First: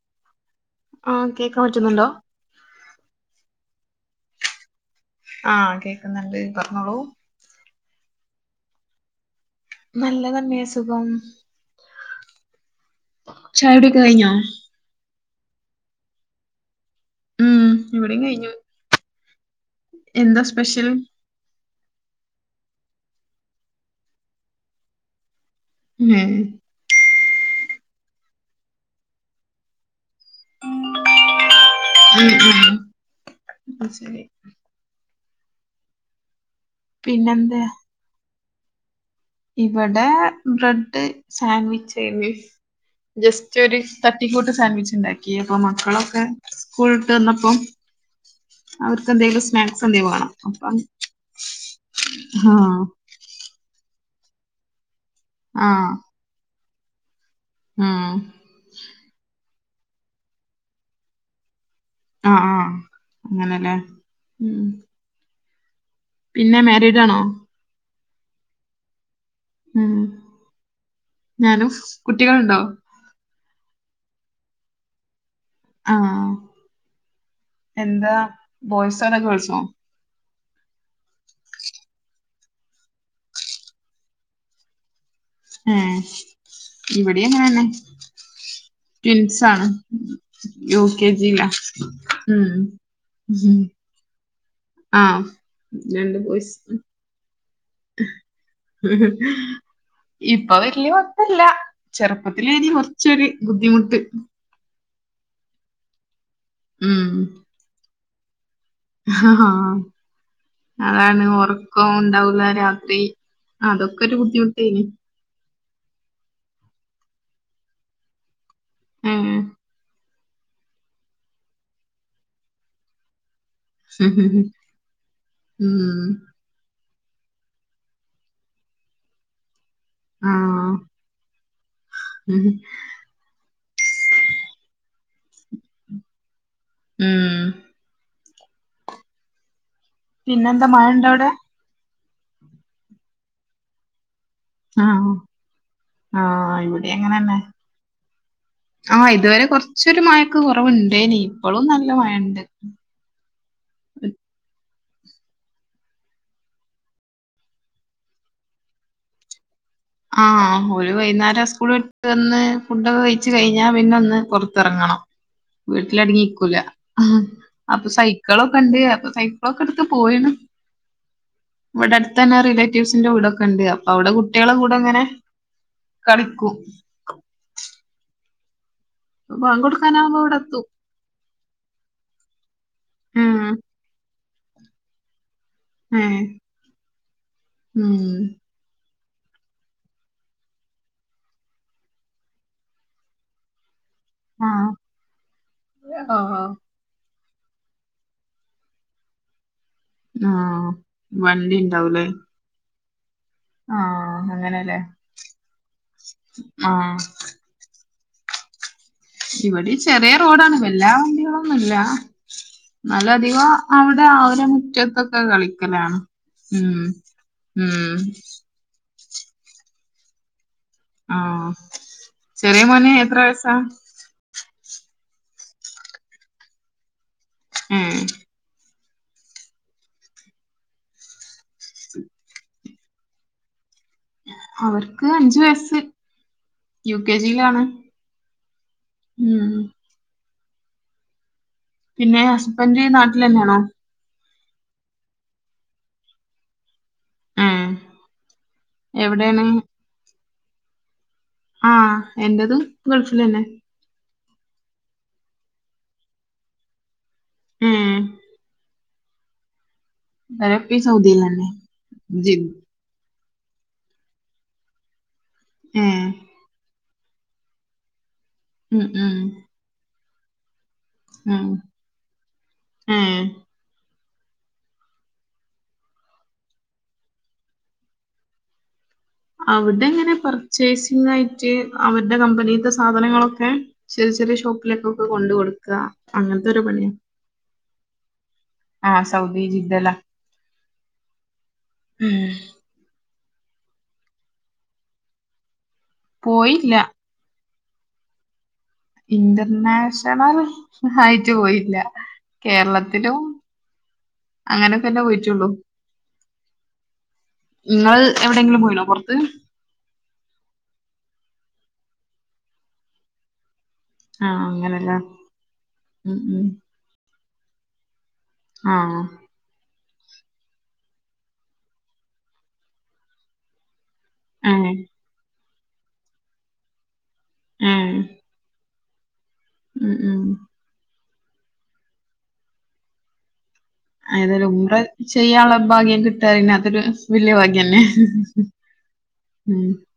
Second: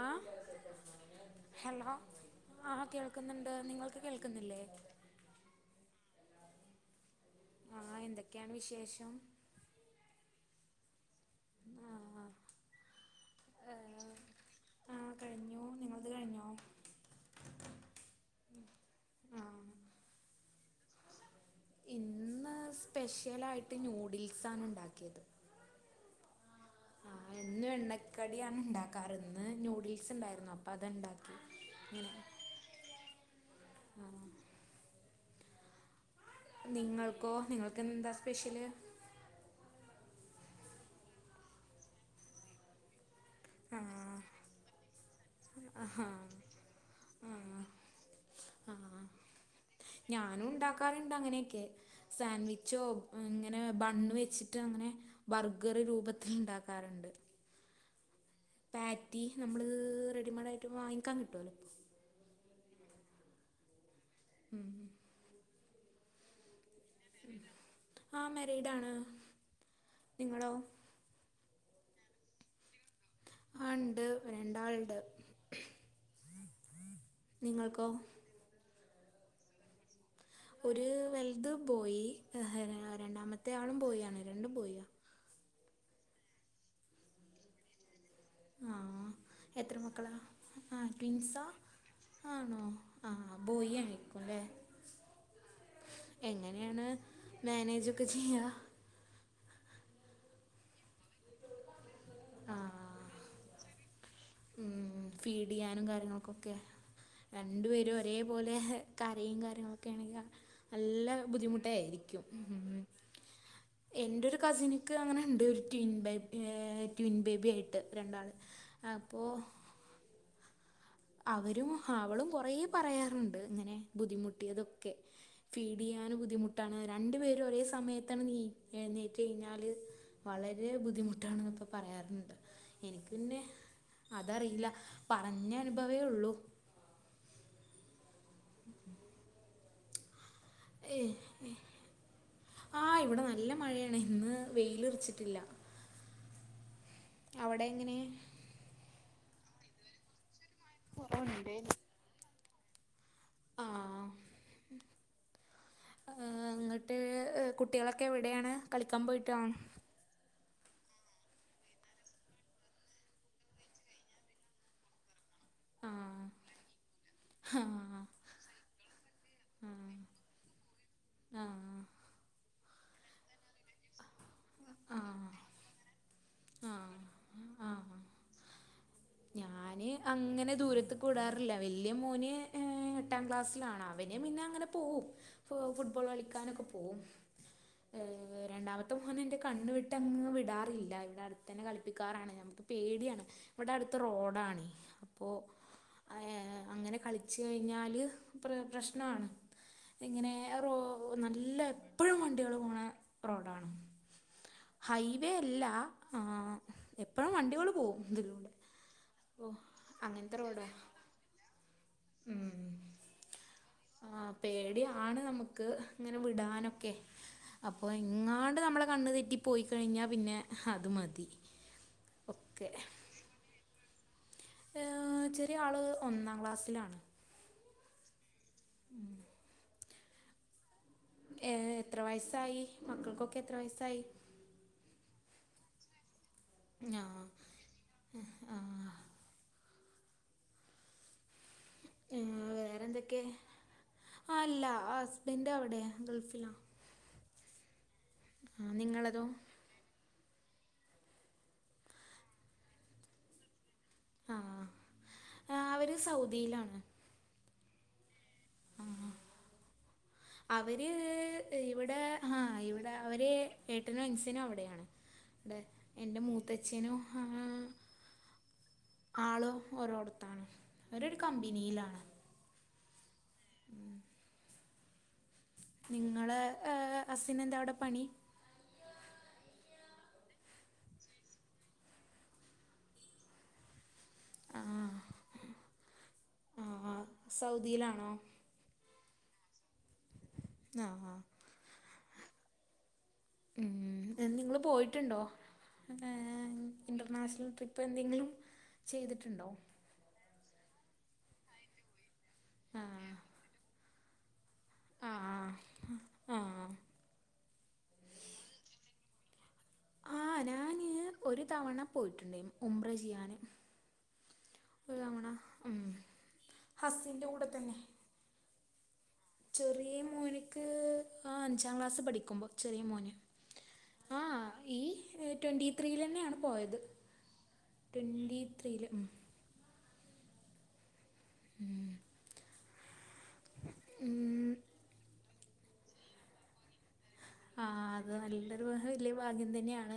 ആഹ് ആഹ് കേക്കാൻ പറ്റുന്നുണ്ടോ? ആഹ് കേൾക്കുന്നുണ്ട്, നിങ്ങൾക്ക് കേൾക്കുന്നില്ലേ? ആഹ് കേക്ക്ന്നുണ്ട് പറഞ്ഞോളൂ. ആഹ് എന്തൊക്കെയാണ് വിശേഷം? നല്ലതന്നെ സുഖം. മ് ആഹ് ചായുടിയൊക്കെ ഏഹ് കഴിഞ്ഞോ ആ കഴിഞ്ഞു നിങ്ങളത് കഴിഞ്ഞോ? മ് ഇവിടേം കഴിഞ്ഞു. ആ എന്താ സ്പെഷ്യൽ ഇന്ന് സ്പെഷ്യലായിട്ട് ന്യൂഡിൽസാണുണ്ടാക്കിയത് ഉം ആഹ എന്നും എണ്ണക്കടിയാണ് ഇണ്ടാക്കാറ് ഇന്ന് ന്യൂഡിൽസ്ണ്ടായിരുന്നു അപ്പൊ അത്ണ്ടാക്ക [inaudible] മ് ശരി മ് നിങ്ങൾക്കോ പിന്നെന്താ നിങ്ങൾക്കെന്താ സ്പെഷ്യല്? ഇവടെ ബ്രെഡ് സാൻവിച്ച് [unintelligible] ജസ്റ്റൊരു ആ തട്ടിക്കൂട്ട് സാൻവിച്ചുണ്ടാക്കി അപ്പ മക്കളൊക്കെ ആ സ്കൂൾ വിട്ട് വന്നപ്പം ആ ആഹ് അവർക്ക് എന്തെങ്കിലും സ്നാക്സ് എന്തെങ്കിലും വേണം ഞാനും അപ്പം ഉണ്ടാക്കാറിണ്ട് അങ്ങനെയൊക്കെ സാൻവിച്ചോ ആഹ് അങ്ങനെ ബണ്ണ് വെച്ചിട്ടങ്ങനെ ബർഗറ് ആഹ് രൂപത്തിലിണ്ടാക്കാറ്ണ്ട്. ആഹ് പാറ്റി നമ്മള് റെഡിമെയ്ഡായിട്ട് വാങ്ങിക്കാൻ കിട്ടോലോ. ആഹ് ആഹ് അങ്ങനെല്ലേ മ് പിന്നെ മാരിഡ് ആ മാരീഡാണ്. മ് നിങ്ങളോ ഞാനും കുട്ടികളുണ്ടോ? ആഹ് ഇണ്ട് രണ്ടാൾ ഇണ്ട്. ആഹ് നിങ്ങൾക്കോ എന്താ ബോയ്സോ അതോ ഗേൾസോ? ഒര് വൽത് ബോയി യേഹ് രണ്ടാമത്തെയാളും ബോയാണ് രണ്ടും ബോയ്യാ യാഹ് ഇവിടേം അങ്ങനെന്നെ ആ ടിൻസാണ് എത്ര മക്കളാ ആ യു കെ ജി ലാ ഉം ആഹ് ബോയിയായിരിക്കൂല്ലേ ആ ആഹ് രണ്ട്ബോയിസ് ഉം ഉം മേനേജൊക്കെചെയ്യാ ഇപ്പൊ വല്യാ അല്ല ചെറുപ്പത്തിലേനീ കൊറ്ച്ചൊരു ബുദ്ധിമുട്ട് ഉംഹ് ഫീഡെയ്യാനും കാര്യങ്ങൾക്കൊക്കെ ഉം. രണ്ടു പേരും ഒരേപോലെ ഏഹ് ആ. കരയും കാര്യങ്ങളൊക്കേണെങ്കിൽ നല്ല അതാണ് ഉറക്കം ബുദ്ധിമുട്ടായിരിക്കും ഉണ്ടാവില്ല ഉംഹ് രാത്രി അതൊക്കെ ഒരു എന്റൊരു ബുദ്ധിമുട്ടേനി കസിനിക്ക് അങ്ങനെണ്ട് ഒരു ട്വിൻ ബേ ഏഹ് ട്വിൻ ബേബിയായിട്ട് രണ്ടാൾ ഏ. അപ്പോ അവരും അവളും കൊറേ പറയാറുണ്ട് ഇങ്ങനെ ബുദ്ധിമുട്ടിയൊതൊക്കെ ഉം. ഫീഡെയ്യാനും ബുദ്ധിമു എത്താണ് രണ്ടുപേരും ഒരേ സമയത്തണ് നീ ഏയ്നെറ്റ് കഴിഞ്ഞാല് ആ. വളരെ ബുദ്ധിമുട്ടാണ്ന്നൊക്ക പറയാറ്ണ്ട് ഉം. എനി പിന്നെ അതറിയില്ല പറഞ്ഞ അനുഭവേ ഉള്ളൂ ഉം ഉ ഉം പിന്നെ എന്താ മാ ഏ ഏ ആഹ് ഇവിടെ നല്ല മഴയാണ് ഇന്ന് ആഹ് വെയിലറിച്ചിട്ടില്ല ആഹ് ഇവിടെ അങ്ങനെന്നെ അവിടെ എങ്ങനെ ആഹ് ഇതുവരെ കുറച്ചൊരു മഴക്ക് കുറവുണ്ടേനി ഇപ്പോഴും കുറവുണ്ടേനു നല്ല മഴണ്ട് ആ ആം ആഹ് എങ്ങട്ട് കുട്ടികളൊക്കെ എവിടെയാണ് കളിക്കാൻ പോയിട്ടാ? ആഹഹ് ഓരു വൈകുന്നേരം സ്കൂള ഇട്ട് വന്ന് ഫുഡൊക്കെ കഴിച്ച് കഴിഞ്ഞാ പിന്നെ ഒന്ന് പുറത്തിറങ്ങണം ആ വീട്ടിലടങ്ങിക്കൂല ആ അപ്പൊ സൈക്കിളൊക്കെ ഉണ്ട് അപ്പൊ സൈക്കിളൊക്കെ എടുത്ത് ആ പോയിന് ആ ഇവിടെ അടുത്ത തന്നെ റിലേ വ്സ്സിന്റെ വീടൊക്കെ ഉണ്ട് അപ്പൊ അവിടെ കുട്ടികളെ കൂടെ ആ അങ്ങനെ കളിക്കും ആഹ് ആഹ് അപ്പൊ ബാങ്ക് ഞാന് കൊടുക്കാനാവുമ്പോ ഇവിടെ അങ്ങനെ എത്തും ദൂരത്ത് കൂടാറില്ല വലിയ മോന് ഏ എട്ടാം ഉം ക്ലാസ്സിലാണ് അവന് പിന്നെ അങ്ങനെ പോവും പോ ഫുട്ബോൾ ഏഹ് കളിക്കാനൊക്കെ പോകും ഉം ഏ രണ്ടാമത്തെ മോന് എന്റെ കണ്ണ് വിട്ടങ്ങ് വിടാറില്ല ഇവിടെ അടുത്ത് തന്നെ കളിപ്പിക്കാറാണ് ഞാന് ഇപ്പം പേടിയാണ് ഇവടെ അട്ത്ത് റോഡാണേ ആഹ് അപ്പോ ആഹ് ഏഹ് അങ്ങനെ കളി ച്ച് കഴിഞ്ഞാല് പ്ര പ്രശ്നമാണ് ഇങ്ങനെ ആഹ് റോ വണ്ടി നല്ല ഇണ്ടാവൂലേ എപ്പോഴും വണ്ടികൾ പോണ റോഡാണ് ആഹ് അങ്ങനെല്ലേ ഹൈവേ അല്ല ആ ആഹ് എപ്പോഴും വണ്ടികൾ പോകും ഇതിലൂടെ അപ്പോൾ ഇവിടെ ചെറിയ റോഡാണ് വല്ലാ വണ്ടികളൊന്നുംല്ല ഉം ആ അവരെ മുറ്റത്തൊക്കെ പേടിയാണ് നമുക്ക് കളിക്കലാണ് ഇങ്ങനെ ഉം വിടാനൊക്കെ അപ്പൊ ഉം എങ്ങാണ്ട് നമ്മളെ കണ്ണ് തെറ്റി പോയി കഴിഞ്ഞാ പിന്നെ അത് മതി ആഹ ചെറിയ ഓക്കെ മോന് എത്ര വയസാ ഏ ചെറിയ ആള് ഒന്നാം ക്ലാസ്സിലാണ് ഉം ഉം ഉം ഏ എത്ര വയസ്സായി മക്കൾക്കൊക്കെ എത്ര വയസ്സായി അവർക്ക് അഞ്ചു വയസ് യു കെ ജിയിലാണ് ആ ഉം പിന്നെ ഹസ്ബൻഡ് നാട്ടിൽ വേറെന്തൊക്കെ തന്നെയാണോ ആ അല്ല ആ ഹസ്ബൻഡ് അവിടെ ഗൾഫിലാ ഏഹ് ആ നിങ്ങളതോ എവിടെയാണ് ആഹ് എന്റതും ഗൾഫിൽ തന്നെ ആ അവര് സൗദിയിലാണ് ഉം ആ ഇവരപ്പി അവര് സൗദിയിലന്നെ ഇവിടെ ജി ആഹ് ഇവിടെ അവര് ഏട്ടനും അൻസിനും അവിടെയാണ് ഏഹ് എൻ്റെ മൂത്തച്ഛനും ഉം ഉം ആള് ഓരോ അട്ത്താണ് രരു കമ്പനിയിലാണ് ഏ നിങ്ങളെ അസിന് എന്താ അവിടെ പണി അവിടെ എങ്ങനെ പർച്ചേസിംഗ് ആയിട്ട് അവരുടെ കമ്പനിത്തെ സാധനങ്ങളൊക്കെ ചെറിയ ചെറിയ ആ ഷോപ്പിലൊക്കെ ഒക്കെ കൊണ്ട് കൊടുക്കുക അങ്ങനത്തെ ഒരു ആ പണിയാണ് സൗദിയിലാണോ ആഹ സൗദി ജിദ്ദ യിൽ ആഹ് ആഹ് ഉം യ നിങ്ങള് പോയിട്ടുണ്ടോ പോയില്ല നാഷണൽ ട്രിപ്പ് എന്തെങ്കിലും ചെയ്തിട്ടുണ്ടോ ഇന്റർനാഷണൽ ആയിട്ട് പോയില്ല കേരളത്തിലും ആ അങ്ങനെ ക്കെന്നെ പോയിട്ടുള്ളൂ ആഹ് ആഹ് നിങ്ങൾ എവിടെയെങ്കിലും പോയി ണോ പുറത്ത് ആഹ് ഞാന് ഒരു തവണ പോയിട്ടുണ്ടേ ഉബ്ര ചെയ്യാന് ആഹ് ഒരു അങ്ങനല്ലേ തവണ ഉം ഹസീന്റെ കൂടെ തന്നെ ആഹ് ചെറിയ മോന്ക്ക് അഞ്ചാം ക്ലാസ്സ് പഠിക്കുമ്പോ ചെറിയ മോന് ആ ഏഹ് ഈ ട്വന്റി ത്രീൽന്നെയാണ് പോയത് ഏഹ് ട്വന്റി ത്രീയില് ഉം ഉം ഉം ഉം ഏതായാലും ഉബ്ര ചെയ്യാനുള്ള ഭാഗ്യം കിട്ടി കഴിഞ്ഞാൽ അതൊരു വലിയ ആ ഭാഗ്യന്നെ അത് നല്ലൊരു വല്യ ഭാഗ്യം ഉം തന്നെയാണ്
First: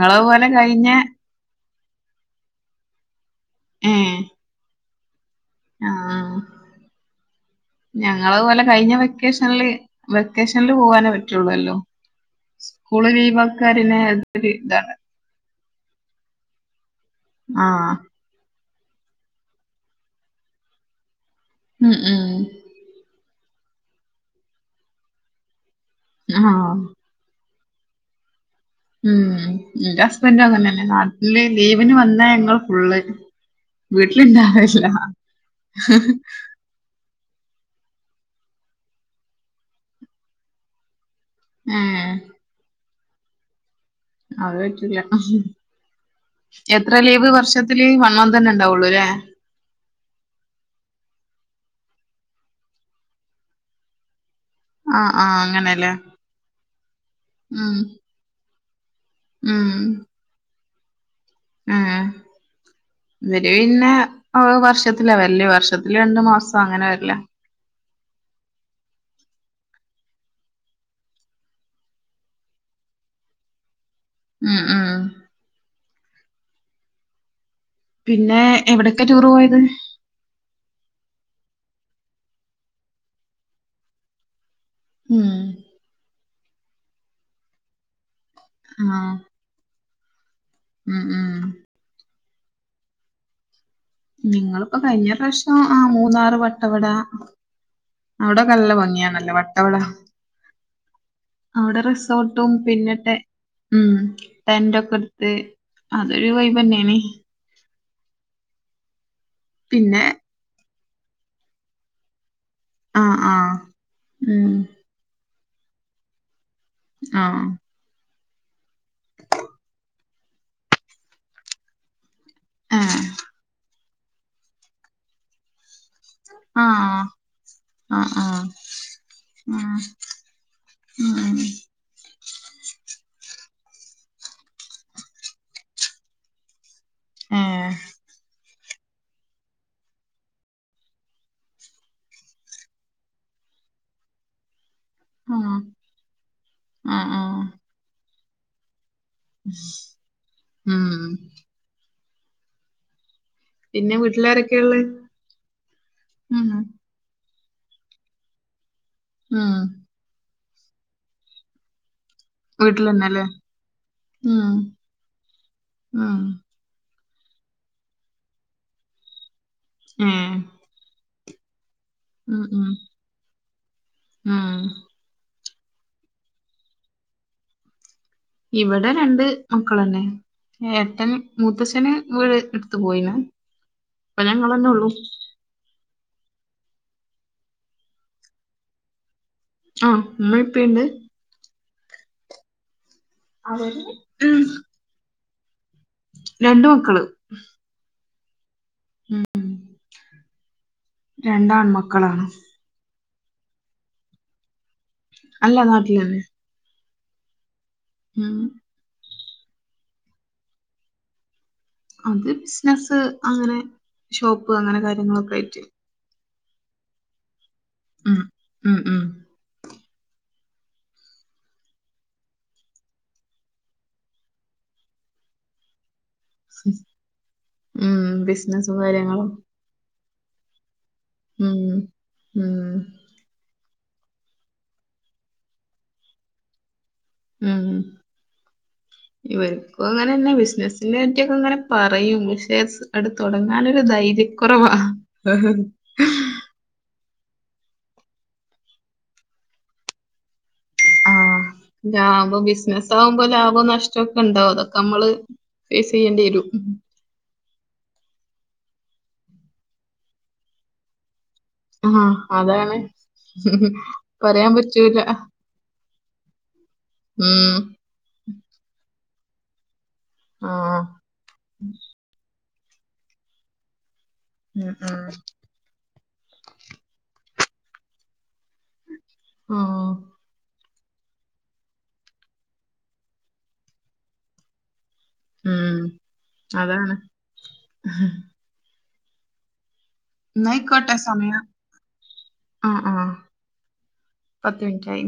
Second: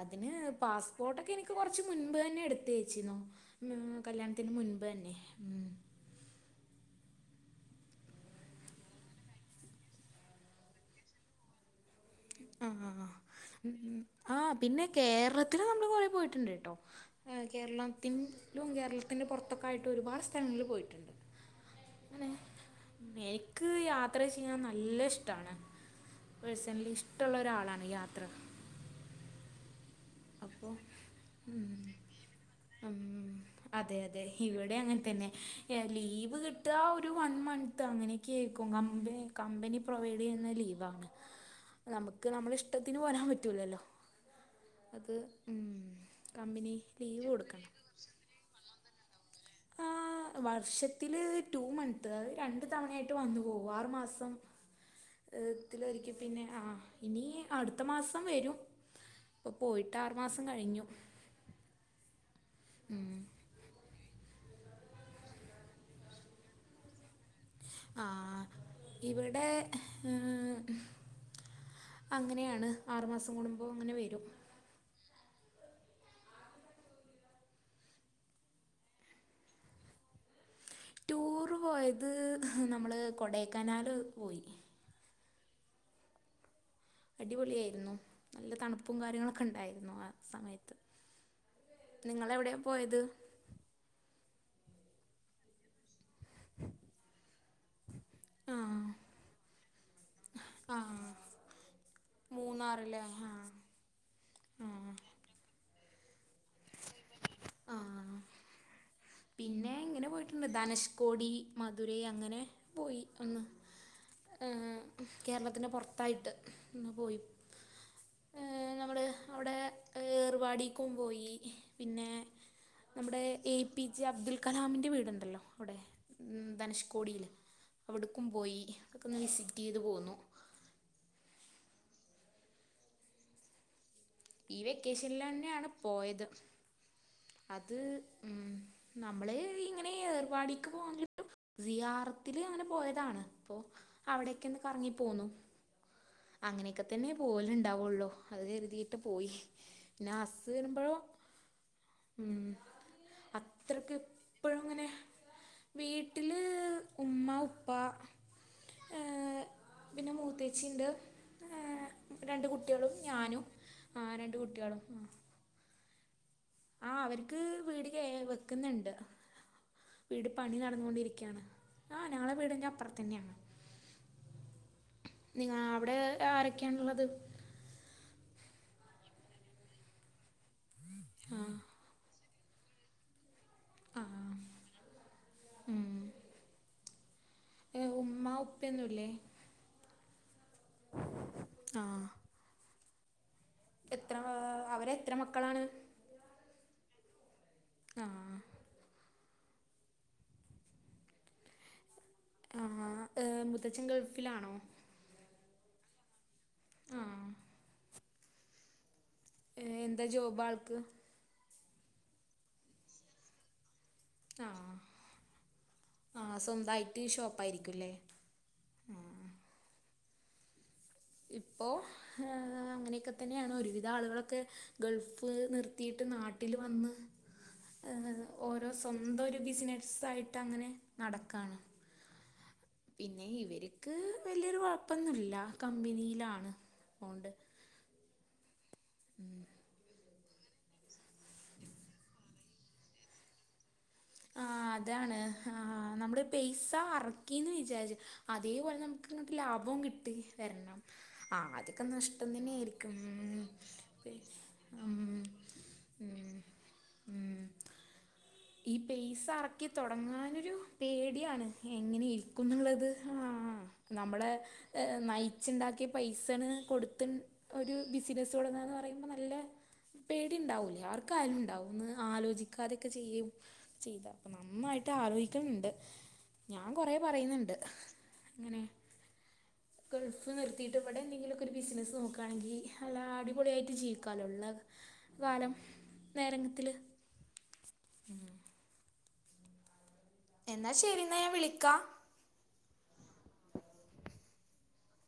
അതിന് കഴിഞ്ഞ പാസ്പോർട്ടൊക്കെ എനിക്ക് ഇൻക്ക് കുറച്ച് മുൻപ് തന്നെ എടുത്ത വേച്ചിന്നോ ഉം കല്യാണത്തിന് മുൻപ് തന്നെ ഉം ആഹ ഞങ്ങളതുപോലെ കഴിഞ്ഞ വെക്കേഷനിൽ വെക്കേഷനിൽ പോവാനേ പറ്റുള്ളൂല്ലോ. ആ സ്കൂള് ലീവാക്കാരിനെ ആ ഒരു പിന്നെ ഇതാണ് കേരള ഞാൻ രണ്ട് തവണ പോയിട്ടുണ്ട് കേട്ടോ ആഹ് കേരളത്തിന് ലും കേരളത്തിന് പുറത്തൊക്കെ ആയിട്ട് ഒരുപാട് സ്ഥലങ്ങളിൽ പോയിട്ടുണ്ട് ഉം അങ്ങനെ ഉം എനക്ക് യാത്ര ചെയ്യാൻ നല്ല ഇഷ്ട്ടാണ് ആഹ് പേഴ്സണലി ഇഷ് ഇഷ്ട്ടോള്ള ഒരാളാണ് യാത്ര ഉം ഇന്റെ സ് പിന്നെ നല്ല അപ്പോൾ അല്ലേ നാട്ടില് ലീവീന് വന്നാ ഞങ്ങൾ ഫുള്ള് അതെ അതെ ഇവിടെ വീട്ടിലിണ്ടാകാറില്ല അങ്ങനെ തന്നെ ലീവ് കിട്ട് ഇതാ ഒരു വൺ മന്ത് അങ്ങനെയൊക്കെ ആക്കും കമ്പ കമ്പനി പ്രൊവൈഡ് ചെയ്യുന്ന ലീവാണ് ഏഹ് നമുക്ക് നമ്മള ഇഷ്ടത്തിന് പോരാൻ പറ്റൂലല്ലോ അത് വെയ്യ്ക്കുല്ല അത് കമ്പനി എത്ര ലീവ് കൊടുക്കണം വർഷത്തില് വന്ന് അ തന്നെ ഉണ്ടാവുള്ളു അല്ലേ വർഷത്തില് ടു മന്ത് അത് രണ്ട് തവണയായിട്ട് വന്നു പോകുമൊ ആറു മാസം ആഹ് ആഹ് അങ്ങനെല്ലേ ഏത്തിലോരിക്കൽ പിന്നെ ആ ഇനി ഉം അടുത്ത മാസം വെരും ഇപ്പൊ പോയിട്ട് ആറു മാസം കഴിഞ്ഞു ആ ഉം ഇവര് പിന്നെ വർഷത്തിലാ വരല്ലേ വർഷത്തില് രണ്ടു മാസം അങ്ങനെ വരില്ല ആഹ ഇവിടെ ഉ അങ്ങനെയാണ് ആറു മാസം കൂടുമ്പോൾ അങ്ങനെ വരും ആ ആ ആ പിന്നെ എവിടെയൊക്കെ ടൂർ പോയത് ടൂറ് പോയത് നമ്മള് കൊടൈക്കനാൽ പോയി ഉം അടിപൊളിയായിരുന്നു നല്ല തണുപ്പും ആഹ് കാര്യങ്ങളൊക്കെ ഉണ്ടായിരുന്നു ആ സമയത്ത്. ഉം ഉം നിങ്ങള് എവിടെയാ പോയത് നിങ്ങള് ഇപ്പ കഴിഞ്ഞ പ്രാവശ്യം ആ മൂന്നാറ് വട്ടവട അവിടെ നല്ല ആഹ് ഭംഗിയാണല്ലോ വട്ടവട ആഹ് അവിടെ റിസോർട്ടും മൂന്നാറില്ലേ പിന്നിട്ടെ ആഹ് ഉം ആഹ് [unintelligible] എടുത്ത് അതൊരു വൈബ് തന്നെയണ ആ പിന്നെ ഇങ്ങനെ പോയിട്ട പിന്ന് ധനുഷ്കോടി മധുരൈ അങ്ങനെ പോയി ആഹ് ആഹ് ഉം [unintelligible] കേരളത്തിന്റെ പുറത്തായിട്ട് ഇന്ന് പോയി ആഹ് നമ്മൾ അവിടെ ഏർുപാടക്കും പോയി പിന്നെ ഏഹ് നമ്മുടെ എ പി ജെ അബ്ദുൾ കലാമിന്റെ വീടുണ്ടല്ലോ അവിടെ ഉ ആഹ് ധനുഷ്കോടിയില് ആഹ് അവിടക്കും ആഹ് പോയി ഒതക്കെ വിസിറ്റ് ഉം ചെയ്ത് പോന്നു ഉം ഈ വെക്കേഷനിൽ തന്നെയാണ് പോയത് ഏഹ് അത് ഉം നമ്മള് ഇങ്ങനെ ഏർപാടിക്ക് പോിട്ടും സിിയാർത്തില് അങ്ങനെ പോയതാണ് അപ്പോൊ അവിടൊക്ക ഒന്ന് കറങ്ങി പോന്നുന്നു ആഹ് അങ്ങനെയൊക്കെ തന്നെ ആഹ് ആഹ് പോല ഉണ്ടാവുള്ളോ അത് കരുതിയിട്ട് പോയി പിന്നെ അരുമ്പോ ഉം പിന്നെ അത്രക്ക് ഇപ്പോഴും വീട്ടിലാരൊക്കെയുള്ളെ? ഇങ്ങനെ വീട്ടിൽ ഉം ഉമ്മ ഉപ്പ ഉം പിന്നെ മൂത്തേച്ചിയുണ്ട് ഏ രണ്ട കുട്ടികളും വീട്ടിലന്നെല്ലേ ഞാനും ആ രണ്ട കുട്ടികളും ആ ആഹ ആഹ് അവർക്ക് വീട് കേ വെക്കുന്നുണ്ട് വീട് ഏഹ് പണി നടന്നുകൊണ്ടിരിക്കും ആഹ് ഞങ്ങളെ ഉം വീട്ന്റെ ഉം അപ്പുറത്തന്നെയാണ് ഉം നിങ്ങ അവിടെ ആരൊക്കെയണുള്ളത് ഇവിടെ രണ്ട് മക്കളന്നെ എട്ടൻ ആ മുത്തശച്ഛശന് വീട് എടുത്ത പോയിണ് ആ പ്പൊ ഞങ്ങളന്നെ ഉള്ളു ഉം ഏഹ് ഉമ്മാ ഉപ്പന്നുംല്ലേ ആ നമ്മൾിപ്പുണ്ട് ആഹ് അവര് എത്ര ഉം അവരെ എത്ര മക്കളാണ് രണ്ട് മക്കള് ആഹ് ഉം രണ്ടാൺ മക്കളാണ് ആഹ് മുത്തച്ഛൻ ഗൾഫിലാണോ അല്ല നാട്ടിലന്നെ ആഹ് ഉം ഏഹ് എന്താ ജോബ് ആൾക്ക് അത് ബിസിനസ്സ് അങ്ങനെ ഷോപ്പ് അങ്ങനെ കാര്യങ്ങളൊക്കെ ആയിട്ട് ആഹ് സ്വന്തയിട്ട് ഷോപ്പായിയിരിക്കുംല്ലേ ഉം ഉം ഉം ഇപ്പോ ആ അങ്ങനെയൊക്കെ തന്നെയാണ് ഒരുവിധ ആളുകളൊക്കെ ഗൾഫ് നിർ എത്തിട്ട് നാട്ടിൽ വന്ന് ഉം ഓരോ ബിസിനസും സ്വന്തം കാര്യങ്ങളും ഒരു ബിസിനസയിട്ട് ടങ്ങന ഉം ഉം പിന്നെ ഇവർക്ക് വലിയൊരു കുഴപ്പൊന്നുല്ല കമ്പനിയിലാണ് പോണ്ട് ഉം ഇവർക്കും അങ്ങനെെ ബിസിനസിെ പറ്റിയൊക്കെങ്ങനെ പറയും അടു തുടങ്ങാനൊരു ധൈര്യക്കൊറവാ നമ്മുടെ പൈസ അറക്കിയന്ന് വിചാരിച്ചു അതേപോലെ നമുക്ക്ങ്ങോട്ട് ലാഭവും കിട്ടി വരണം ആ ആഹ് അതൊക്കെ നഷ്ടം ലാഭം തന്നെയായിരിക്കും ബിസിനസകുമ്പോ ലാഭം നഷ്ടംക്കെ ഇണ്ടാവും അതൊക്കെ ഉം നമ്മള് ഫേസ് ഉം ചെയ്യേണ്ടി വരും ഉം ഈ പൈസ അറക്കി തുടങ്ങാനൊരു പേടിയാണ് എങ്ങനെ ആഹ് അതാണ് ഇരിക്കുന്നുള്ളത് ആഹ് നമ്മളെ പറയാൻ പറ്റൂല നയിച്ചുണ്ടാക്കിയ പൈസണ് കൊടുത്ത് ഉം ഒരു ബിസിനസ് തുടങ്ങന്ന് പറയുമ്പോ നല്ല പേടിണ്ടാവൂലേ ആഹ് ആർക്കയാലും ഉണ്ടാവും ന്ന് ആലോചിക്കാതൊക്കെ ചെയ്യ് ചെയ്ത പ്പൊ ഉം നന്നായിട്ട് ഉം ആലോയിക്ക്ണ്ണ്ട് ഞാൻ കൊറെ പറയ്ന്ന്ണ്ട് ങ്ങനെ ആഹ് ഫ് നിർത്തിട്ട് ഇവിടെ എന്തെങ്കിലൊ ക്കൊ ഒരു ബിസിനസ്സ് നോക്കാണെങ്കി അല്ല അടിപൊളിയായിട്ട് ജീവിക്കാലോ ള്ള വാലം ഉം നേരംഗത്തില് അതാണ് ഹും എന്നാൽ ന്നയിക്കോട്ടെ ശരി എന്നാൽ ഞാൻ സമയം വിളിക്കാം ഉം ഉം പത്ത് മിനിറ്റായി